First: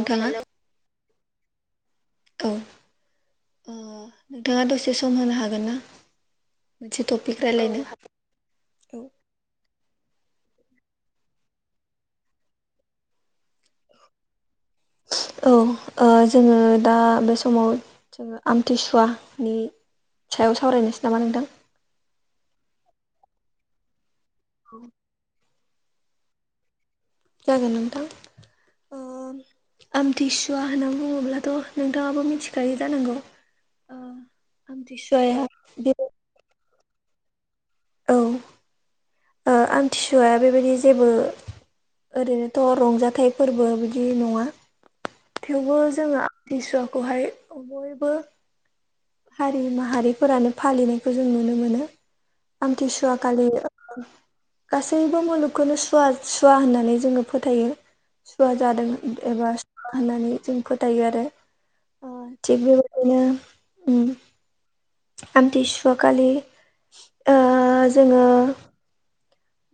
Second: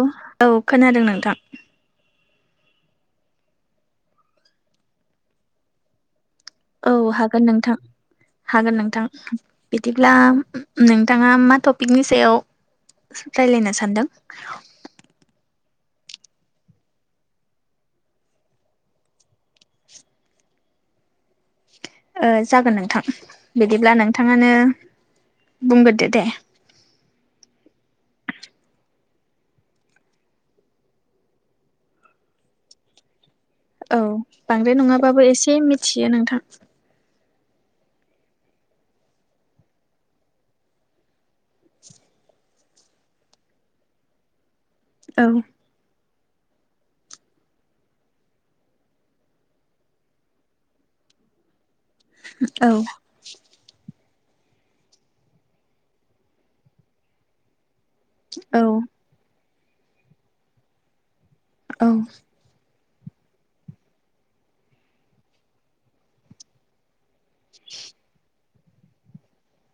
औ- औ खोनादों नोंथां। औ ओ नोंथाङा दसे सम होनो हागोन ना। औ मोनसे टपिक हागोन नोंथां। रायलायनो हागोन नोंथां बिदिब्ला नोंथाङा मा टपिकनि सायाव रायलायनो सानदों। औ ओ जोङो दा बे समाव जोङो आमथिसुवानि सायाव सावरायनोसै नामा नोंथां। ओ जागोन नोंथां बिदिब्ला नोंथाङानो बुंग्रोदो दे। जागोन नोंथां। आमथिसुवा होनना बुङोब्लाथ' नोंथाङाबो मिथिखायो जानांगौ। ओ औ बांद्राय नङाबाबो आमथिसुवाया एसे बे मिथियो नोंथां। औ ओ आमथिसुवा बेबायदि जेबो ओरैनोथ' रंजाथाइ फोरबो बिदि नङा औ। थेवबो जोङो आमथिसुवाखौहाय बयबो हारि माहारिफोरानो फालिनायखौ जों नुनो मोनो औ आमथिसुवा खालि गासैबो मुलुगखौनो सुवा सुवा होननानै जोङो फोथायो। सुवा औ जादों एबा सुवा होननानै जों फोथायो आरो। औ‌। ओ थिग बेबायदिनो उम आमथिसुवा खालि ओ जोङो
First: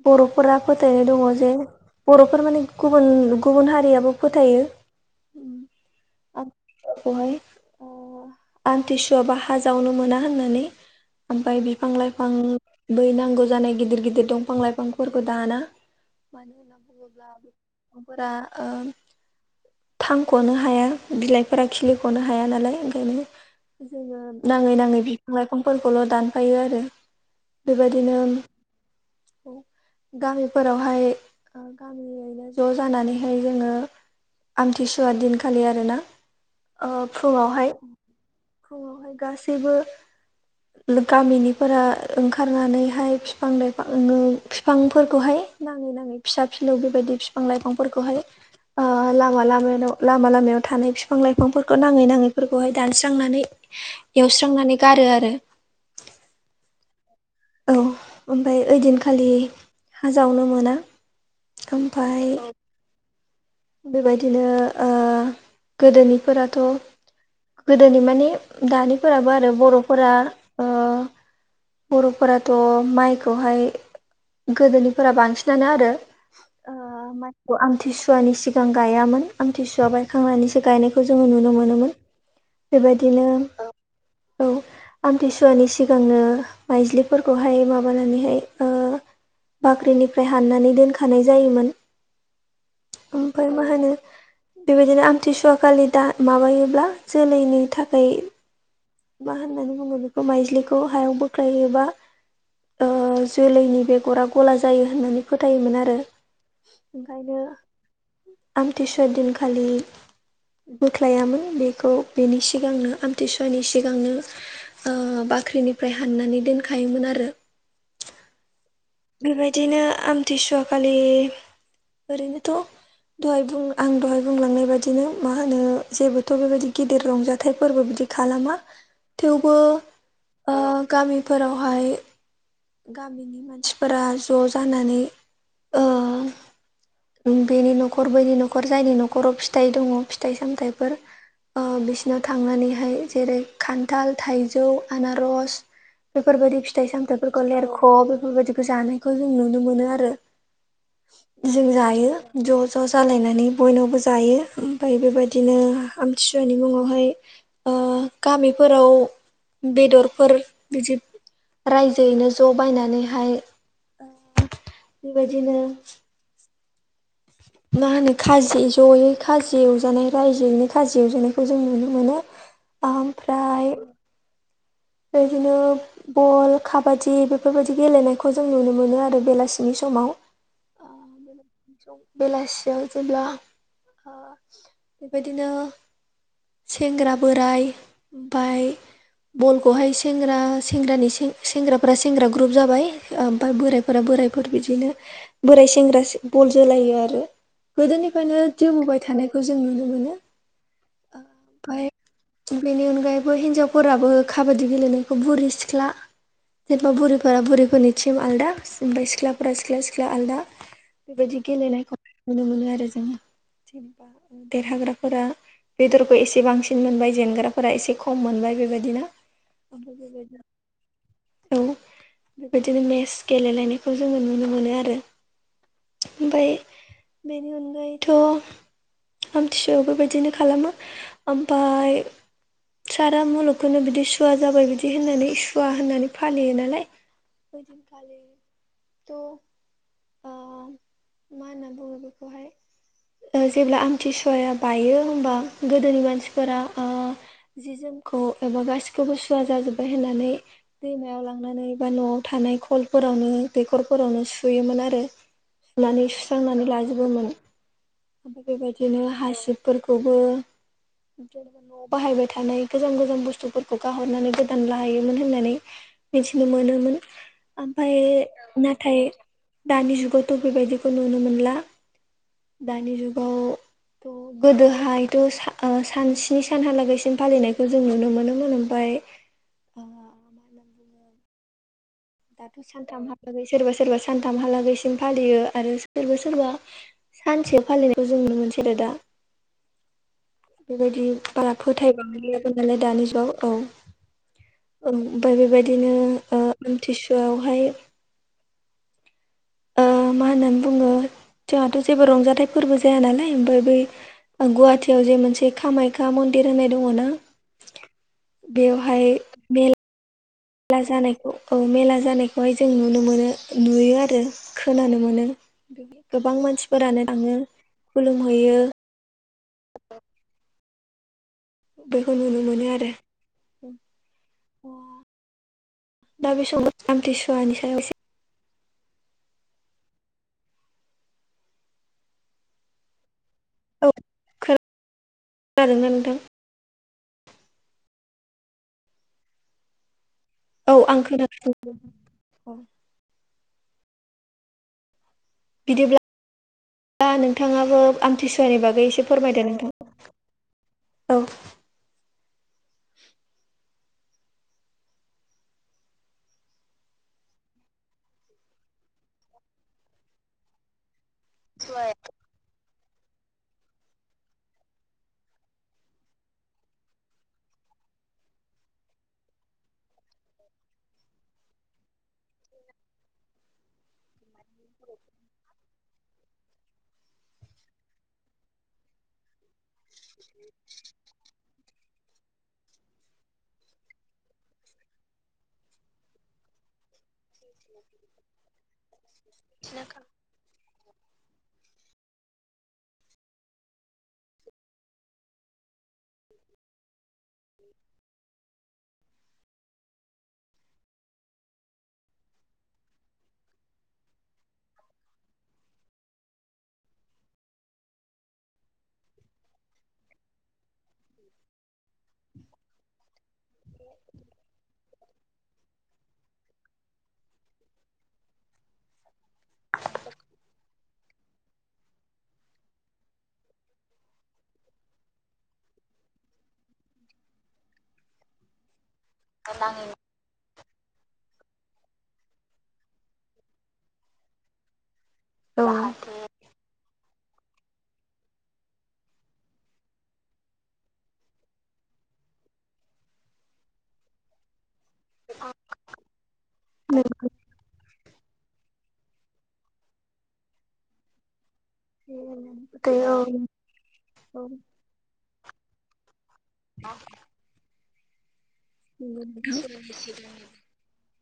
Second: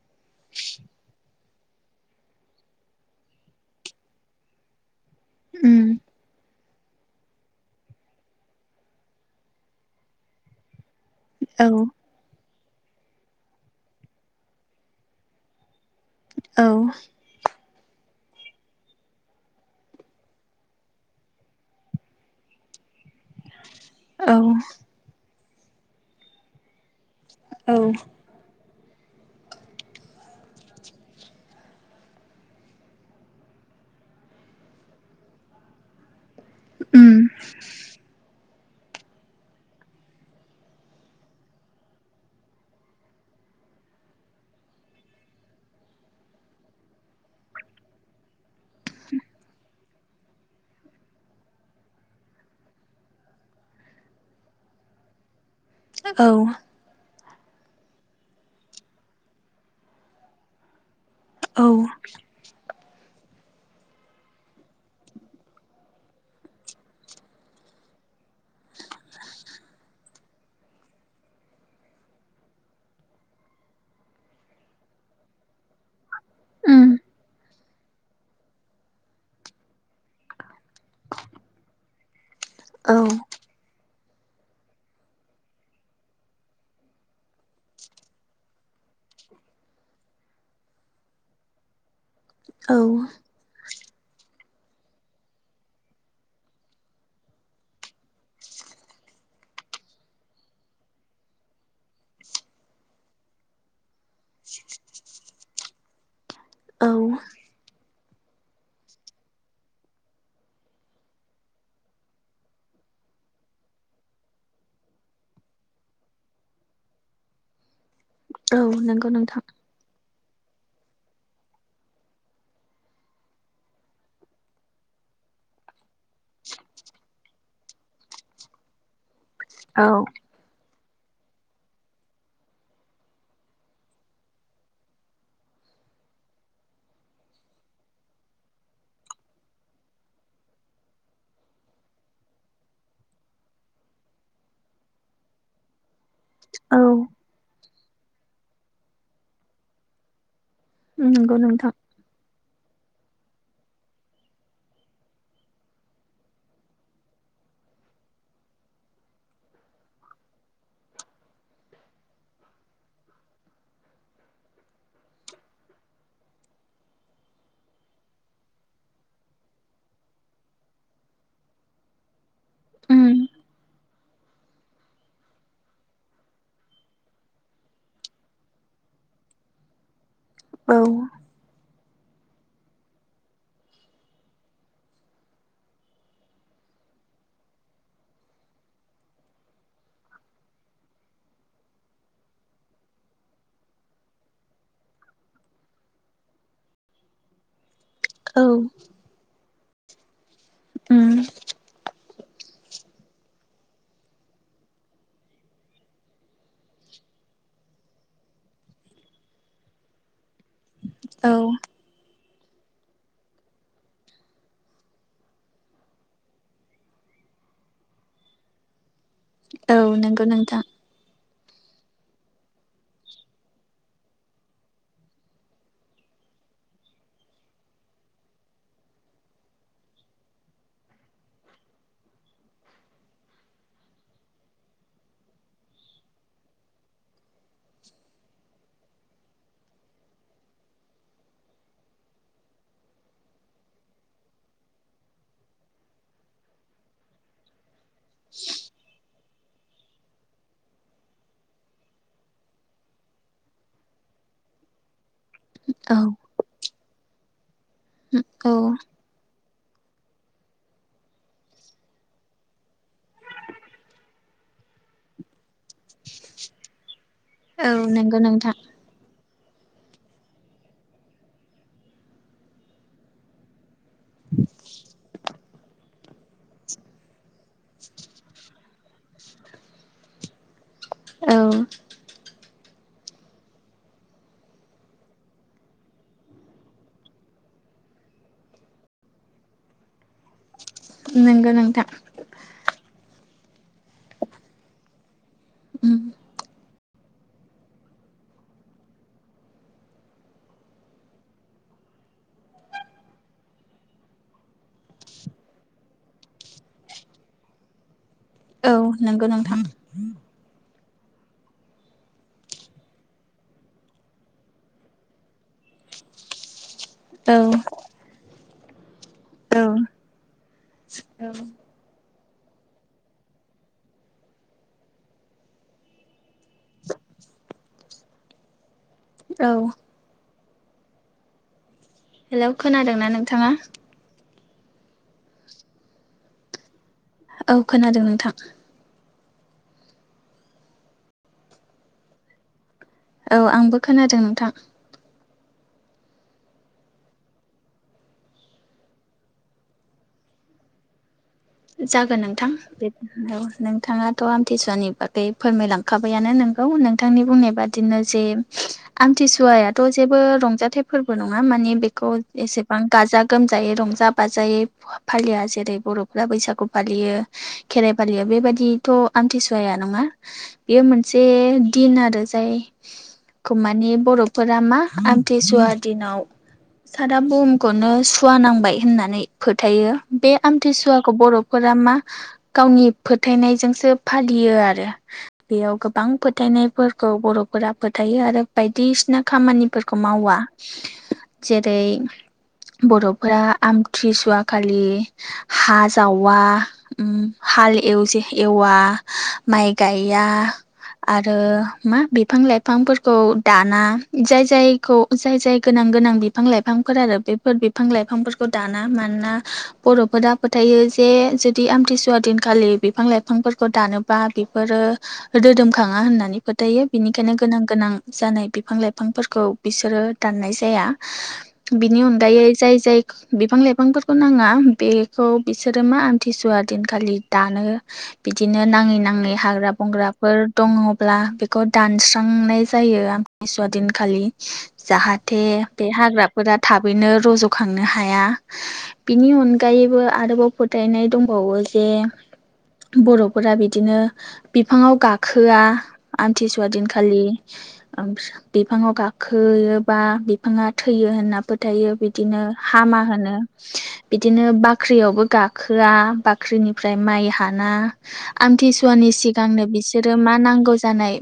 बर'फोरा फोथायनाय दङ जे बर'फोर माने गुबुन गुबुन हारियाबो फोथायो। उम बेहाय आ आमथिसुवाबा हा जावनो मोना होननानै ओमफाय औ बिफां - लाइफां बै नांगौ जानाय गिदिर - गिदिर दंफां - लाइफांफोरखौ दाना। मानो औ होनना बुङोब्ला बे सुबुंफांफोरा ओ [unintelligible] थांख'नो हाया बिलाइफोरा खिलिख'नो हाया नालाय ओंखायनो जोङो औ नाङै - नाङै बिफां - लाइफांफोरखौल' दानफायो आरो। औ बेबादिनो औ गामिफोरावहाय गामियैनो ज' जानानैहाय जोङो आमथिसुवा दिनखालि आरोना ओ उम फुङावहाय फुङावहाय गासैबो [inaudible] गामिनिफोरा ओंखारनानैहाय फिफां- लाइफां ओङो फिफांफोरखौहाय नाङै -नाङै फिसा फिलौ बेबायदि फिफां लाइफांफोरखौहाय आ लामायाव -लामा लामायाव थानाय फिफां लाइफांफोरखौ नाङै नाङैफोरखौहाय दानस्रांनानै एवस्रांनानै गारो आरो। औ औ ओमफाय ओइदिनखालि हाजावनो मोना औ ओमफाय बेबायदिनो ओ गोदोनिफोराथ' गोदोनि माने दानिफोराबो आरो बर'फोरा ओ [inaudible] बर'फोराथ' माइखौहाय गोदोनिफोरा बांसिनानो आरो ओ उम मायखौ आमथिसुवानि सि सिगां गायामोन आमथिसुवा बायखांनानैसो गायनायखौ जोङो नुनो मोनोमोन। औ बेबायदिनो औ औ आमथिसुवानि सिगांनो माइज्लिफोरखौहाय माबानानैहाय ओ बाख्रिनिफ्राय हाननानै दोनखानाय जायोमोन। औ ओमफ्राय मा होनो। बेबायदिनो आमथिसुवा खालि दा माबायोब्ला जोलैनि थाखाय मा होननानै बुङो बेखौ माइजलिखौ हायाव बोख्लाययोबा जोलैनि बेगरा गला जायो होननानै फोथायोमोन आरो। औ ओंखायनो आमथि सुवा दिनखालि बोख्लायामोन बेखौ बेनि सिगांनो आमथिसुवानि सि सिगांनो बाख्रिनिफ्राय हाननानै दोनखायोमोन आरो। औ नंगौ नोंथां बेबायदिनो आमथिसुवा खालि ओरैनोथ' दहाय बुं आं दहाय बुंलांनाय बादिनो मा होनो जेबोथ' बेबायदि गिदिर रंजाथाइ फोरबो बिदि खालामा। थेवबो औ गामिफोरावहाय गामिनि मानसिफोरा ज' जानानै ओ बेनि न'खर बैनि न'खर जायनि न'खराव फिथाइ दङ फिथाइ -सामथाइफोर बिसिनाव थांनानैहाय जेरै खान्थाल, थाइजौ, आनारस बेफोर बायदि औ फिथाइ -सामथायाइफोरखौ लेरख' बेफोर बायदिखौ जानायखौ जों नुनो मोनो आरो। नंगौ जों नोंथां जायो। ज' ज' जालायनानै बयनावबो जायो ओमफ्राय बेबायदिनो आमथिसुवानि मुङावहाय गामिफोराव बेदरफोर बिदि रायजो जैनो ज' बायनानैहाय बेबायदिनो मा होनो खाजि जयै खाजि एवजानाय रायजोयैनो खाजि एवजानायखौ जों नुनो मोनो। उम ओमफ्राय बिदिनो बल, काबादि बेफोरबायदि गेलेनायखौ जों नुनो मोनो आरो बेलासिनि समाव। औ। बेलासियाव जेब्ला बेबायदिनो सेंग्रा- बोराइ ओमफ्राय बल सेंग्रा -सेंग्रानि -सेंग्राफोरा -सेंग्रा ग्रुप जाबाय। ओमफ्राय बोरायफोरा बोरायफोर बिदिनो बोराय सेंग्रा बल जोलायो आरो गोदोनि औ गोदोनिफ्रायनो जोबोबाय थानायखौ जों नुनो मोनो। उम। ओमफ्राय बेनि अनगायैबो हिनजावफोराबो खाबादि गेलेनायखौ बुरै सिख्ला जेनेबा बुरैफोरा बुरैफोरनि टिम आलादा आमफ्राय सिख्लाफोरा सिख्ला सिख्ला आलादा। औ बेबायदि गेलेनायखौ नुनो मोनो आरो जोङो जेनेबा देरहाग्राफोरा। बेदरखौ एसे बांसिन मोनबाय जेनग्राफोरा एसे खम मोनबाय बेबायदिनो। औ नंगौ नोंथां [inaudible] औ बेबायदिनो मेस गेलेलायनायखौ जोङो नुनो मोनो आरो। ओमफ्राय बेनि अनगायैथ' आमथि सुवायाव बेबायदिनो खालामो ओमफ्राय। सारा मुलुगखौनो बिदि सु सुवा जाबाय बिदि होननानै सुवा होननानै फालियो नालाय। खालिथ'। होनना [inaudible] बुङो बेखौहाय। जेब्ला आमथिसुवाया बायो होमबा गोदोनि मानसिफोरा। जि जोमखौ एबा गासिखौबो सुवा जाजोब्बाय होननानै दैमायाव लांनानै बा न'आव थानाय खलफोरावनो दैखरफोरावनो सुयोमोन आरो। औ सुनानै सुस्रांनानै लाजोबोमोन ओमफ्राय औ बेबायदिनो हासिब। फोरखौबो ज न'आव बाहायबाय थानाय गोजान गोजान बुस्थुफोरखौ गाहरनानै गोदान लाहैयोमोन होननानै मिथिनो मोनोमोन औ ओमफ्राय नंगौ नोंथां नाथाय। दानि जुगावथ' बेबायदिखौ नुनो मोनला। दानि जुगावथ' गोदोहायथ' सान सनि सानहालागैसिम फालिनायखौ जों नुनो मोनोमोन ओमफ्राय अ औ दाथ' सानथामहालागै सोरबा सोरबा सानथामहालागैसिम फालियो आरो सोरबा सोरबा सानसे फालिनायखौ जों नुनो मोनसै आरो दा। बेबायदि नंगौ बारा नोंथां फोथायबावाय जागोन नालाय दानि जुगाव औ ओमफाय बेबायदिनो आमथिसुवायावहाय मा होननानै बुङो जोंहाथ' जेबो रंजाथाइ फोरबो जाया नालाय ओमफ्राय बै गुवाहाटियाव जे मोनसे कामाख्या मन्दिर होननाय दङ ना। [inaudible] बेवहाय नंगौ नोंथां मा मेला जानायखौ औ मेला जानायखौहाय जों नुनो मोनो नुयो आरो। खोनानो मोनो गोबां मानसिफोरानो औ थाङो खुलुमहैयो। औ औ बेखौ नुनो मोनो आरो। अ दा बे समाव आमथिसुवानि सायाव एसे औ हेलौ खोनादोंना नोंथाङा। औ जादोंना नोंथां? औ खोनादों नोंथां। औ आं खोनाासदों औ। औ आंबो खोनादों नोंथां। बिदिब्ला नोंथाङाबो आमथिसुवानि बागै एसे फोरमायदो नोंथां। औ जागोन नोंथां बे औ नोंथाङाथ' आमथिसुवानि बागै फोरमायलांखाबायानो नोंगौ नोंथांनि बुंनाय बादि बिदिनो जे आमथिसुवायाथ' जेबो रंजाथाइ फोरबो नङा मानिे बेखौ एसेबां गाजा गोमजायै रंजा बाजायै फालिया जेरै बर' खख्ला बैसागु फालियो खेराइ फालियो बेबायदिथ' आमथिसुवाया नङा बेयो मोनसे दिन आरो जाय मानिे बर'फोरा मा आमथिसुवा दिनाव सारा बुहुमखौनो सुवा नांबाय होननानै फोथायो बे आमथि सुवाखौ बर'फोरा मा गावनि फोथायनायजोंसो फालियो आरो बेयाव गोबां फोथायनायफोर खौ बर'फोरा फोथायो आरो बायदिसिना खामानिफोरखौ मावा जेरै बर'फोरा आमथिसुवााखलि हा जावा हाल एव एववा माइ गया आरो मा बिफां लाइफांफोरखौ दाना जाय जायखौ जाय जाय गोनां गोनां बिफां लाइफांफोर आरो बेफोर बिफां लाइफांफोरखौ दाना मानोना बर'फोरा होथायो जे जुदि आमथिसुवा दिनखालि बिफां - लाइफां खौ दानोबा बेफोरो रोदोमखाङा होननानै फोथायो बेनिखायनो गोनां गोनां जानाय बिफां लाइफांफोरखौ बिसोरो दाननाय जाया बिनि अनगायै जाय जाय बिफां - लाइफांफोरखौ नाङा बे खौ बिसोरो मा आमथिसुवा दिनखालि दानो बिदिनो नाङै नाङै हाग्रा बंग्राफोर दङब्ला बेखौ दानस्रांनाय जायो आमथिसुवा दिनखालि जाहाथे औ बे हाग्रा फोरा थाबैनो रज'खांनो हाया बिनि अनगायै आरोबाव फोथायनाय दंबावो जे बर'फोरा बिदिनो बिफाङाव गाखोआ आमथिसुवा दिनखालि बिफाङाव गाखो खोयोबा बिफाङा थैयो होन्नाबो हमथायो बिदिनो हामा होनो बिदिनो बाख्रियावबो गाखोआ बा बाख्रिनिफ्राय माइ हाना आमथिसुवानि सिगांनो बिसोरो मा नांगौ जानाय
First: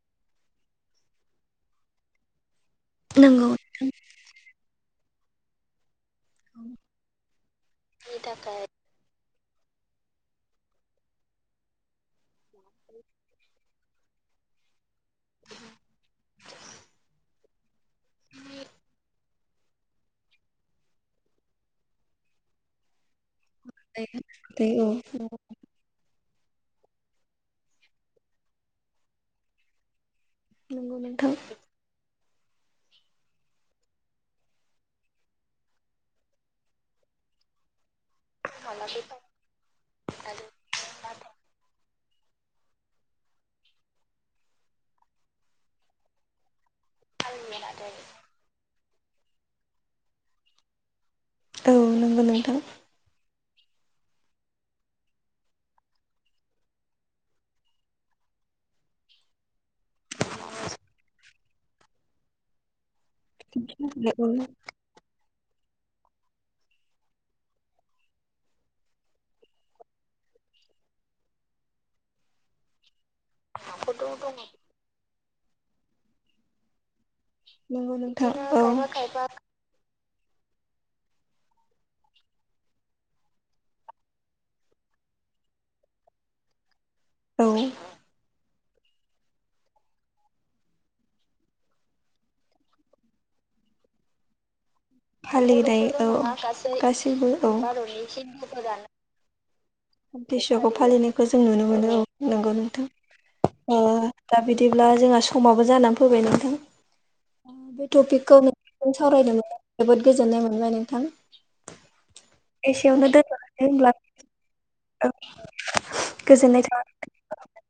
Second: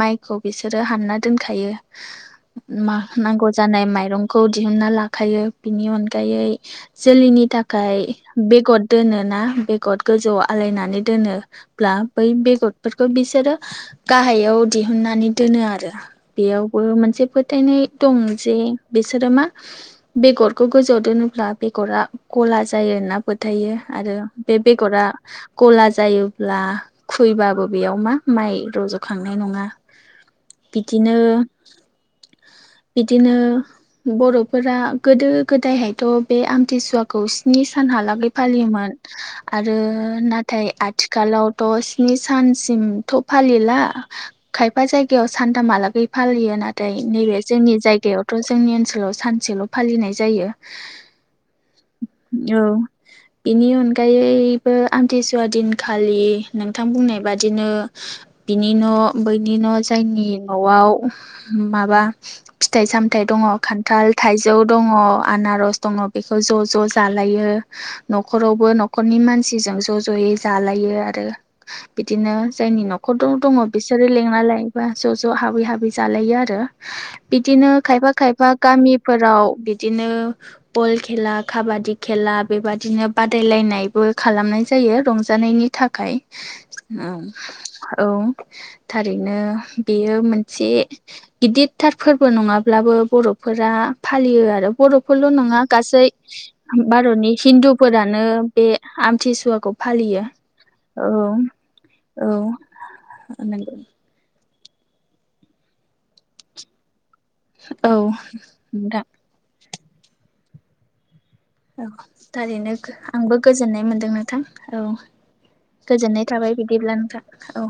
माइखौ बिसोरो हानना दोनखायो मा नंगौ नांगौ नोंथां जानायनाय माइरं खौ दिहुनना लाखायो बिनि अनगायै जोलैनि थाखाय बेगर दोनोना बेगर गोजौआव आलायनानै दोनोब्ला बै बेगरफोरखौ बिसोरो गाहायाव दिहुननानै दोनो आरो बेयावबो मोनसे फोथायनाय दं जे बिसोरो मा बेगरखौ गोजौआव दोनोब्ला बेगरा गला जायो होनना फोथायो आरो बे औ बेगरा गला जायोब्ला खुैबाबो बेयाव मा माइ रज'खांनाय नङा नंगौ बिदिनो नोंथां बिदिनो बर'फोरा गोदो गोदायहायथ' बे आमथिसुवा खौ स्नि सानहालागै फालियोमोन आरो नाथाय आथिखाल आथिखालावथ' स्नि सानसिमथ' फालिला खायफा जायगायाव सानथाहालागै फालियो नाथाय फ्राय नैबे जोंनि जायगायावथ' जोंनि ओनसोलाव सानसेल' फालिनाय जायो औ नों औ बिनि अनगायैबो आमथिसुवा दिनखालि नोंथां बुंनाय बादिनो बिनि न' बैनि न' जायनि न'आव माबा फिथाइ सामथाइ दङ खान्थाल औ थाइजौ दङ आनारस दङ बेखौ ज' ज' ज' जालायो न'खरावबो न'खरनि मानसिजों ज' ज'यै जालायो आरो बिदिनो जायनि न'खराव दङ बिसोरो लेंना लायोबो ज' ज' हाबै हाबै जालायो आरो बिदिनो नंगौ खायफा नोंथां खायफा औ गामिफोराव बिदिनो बल खेला खाबादि खेला बेबादिनो बादायलायनायबो खालामनाय जायो रंजानायनि थाखाय औ औ थारैनो बेयो मोनसे गिदिरथार फोरबो नङाब्लाबो बर'फोरा फालियो आरो बर'फोरल' नङा गासै भारतनि गाससिबो औ हिन्दुफोरानो बे [unintelligible] आमथिसुवाखौ फालियो आमथिसुवाखौ औ फालिनायखौ जों नुनो मोनो औ नंगौ नंगौ नोंथां दा बिदिब्ला जोंहा समाबो जानानै फैबाय नोंथां बे औ टपिकखौ नोंजों नोंथां सावरायदोंमोन जोबोद गोजोननाय मोनबाय नोंथां औ थारैनो एसेयावनो आंबो दोनथ'नोसै गोजोननाय होनब्ला मोनदों नोंथां औ गोजोननाय थाबाय बिदिब्ला नोंथां औ